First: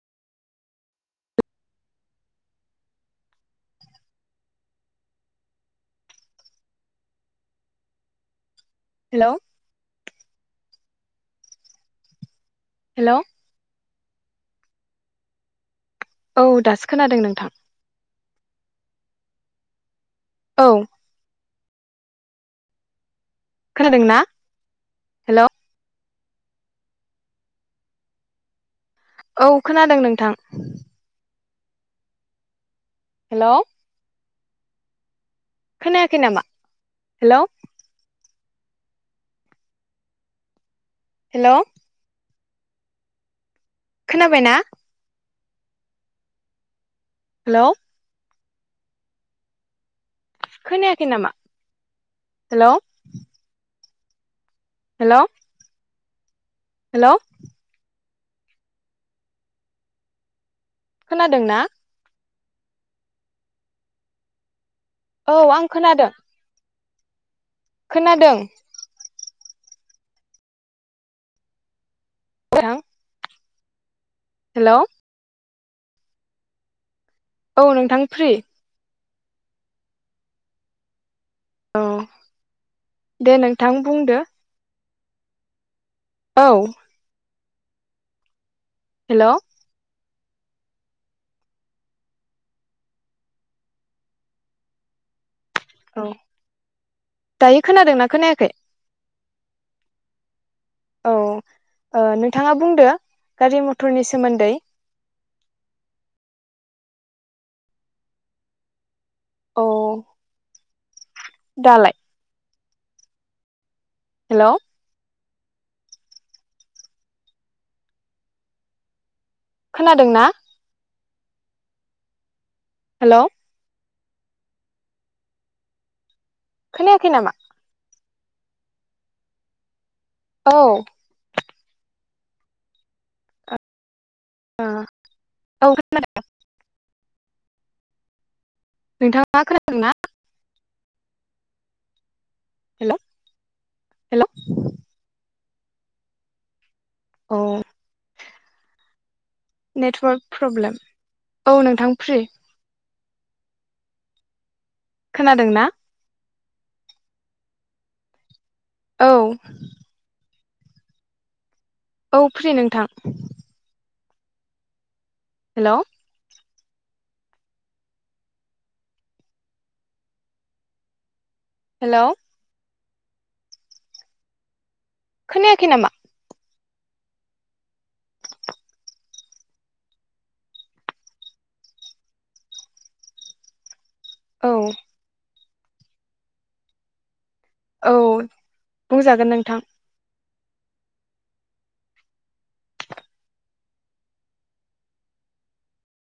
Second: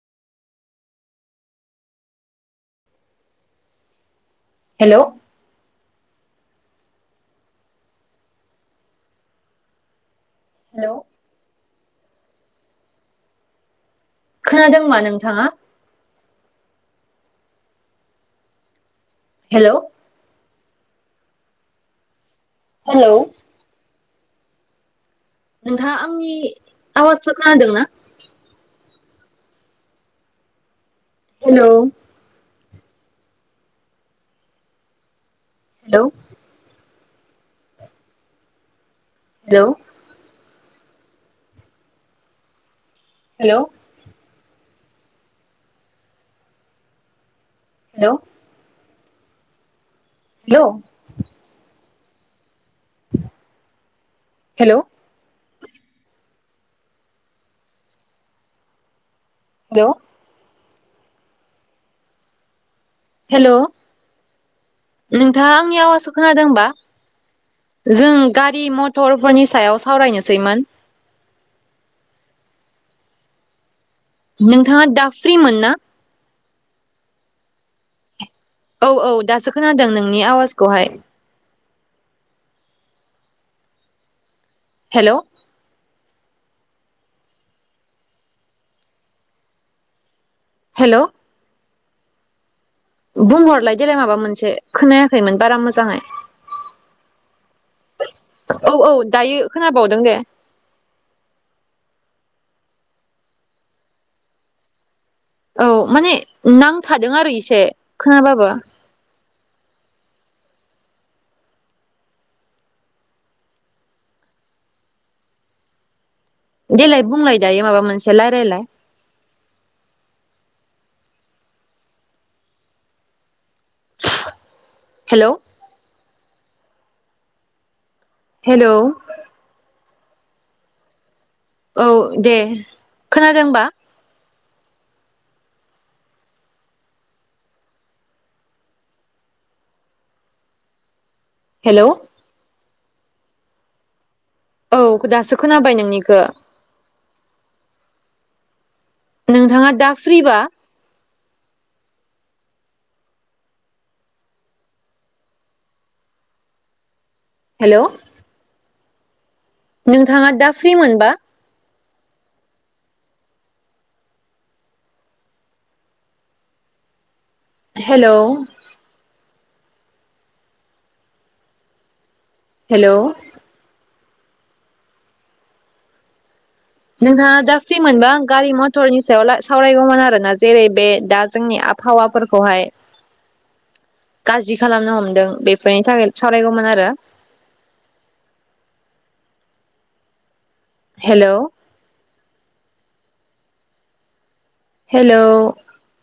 Hello hello hello hello खोनादों मा नोंथाङा। औ दासो खोनादों नोंथां। हेलौ औ हेलौ खोनादों ना? हेलौ नोंथाङा आंनि आवाजफोर खोनदों ना? औ खोनादों नोंथां हेल' हेल' हेलौ खोनायाखै नामा? हेल' हेल' हेल' हेल' खोनाबायना? हेल' हेलौ हेलौ खोनायाखै नामा? हेल' हेलौ हेल' हेल' हेलौ खोनादों ना? हेल' औ नोंथाङा आं आंनि आवासखौ खोनादों बा? जों खोनादों गारि मथर फोरनि सायाव सावरायनोसैमोन। [unintelligible] हेलौ नोंथाङा दा फ्रिमोन ना? [unintelligible] औ नोंथां फ्रि औ औ दासो खोनादों नोंनि आवाजखौहाय औ दे नोंथां बुंदो हेल' औ हेल' हेल' बुंहरलाय देलाय माबा मोनसे खोनायाखै मोन औ दायो खोनादोंना खोनायाखै? औ औ दायो खोनाबावदों दे औ नोंथाङा बुंदो गारि मथरनि सोमोन्दै औ माने नांथादों आरो इसे खोनाबाबो औ दालाय हेल' देलाय बुंलाय दायो माबा मोनसे रायलायलाय खोनादों ना? हेल' हेल' खोनायाखै नामा? हेल' औ औ दे खोनादों होनबा ओ औ खोनादों नोंथाङा खोनादों ना? हेलौ हेल' हेल' औ दासो खोनाबाय नोंनिखो औ नोंथाङा दा नेटवार्क फ्रिबा प्रब्लेम औ नोंथां फ्रि खोनादों ना? हेलौ औ नोंथाङा दा फ्रि मोनबा औ फ्रि नोंथां हेलौ हेलौ हेलौ हेलौ खोनायाखै नामा? नोंथाङा दा फ्रिमोनबा गारि मथरनि सायाव सावरायगौमोन आरोना जेरै बे दा जोंनि आबहावाफोरखौहाय औ गाज्रि खालामनो हमदों बे बेनि थाखायनो सावरायगौमोन आरो। औ बुंजागोन नोंथां। Hello hello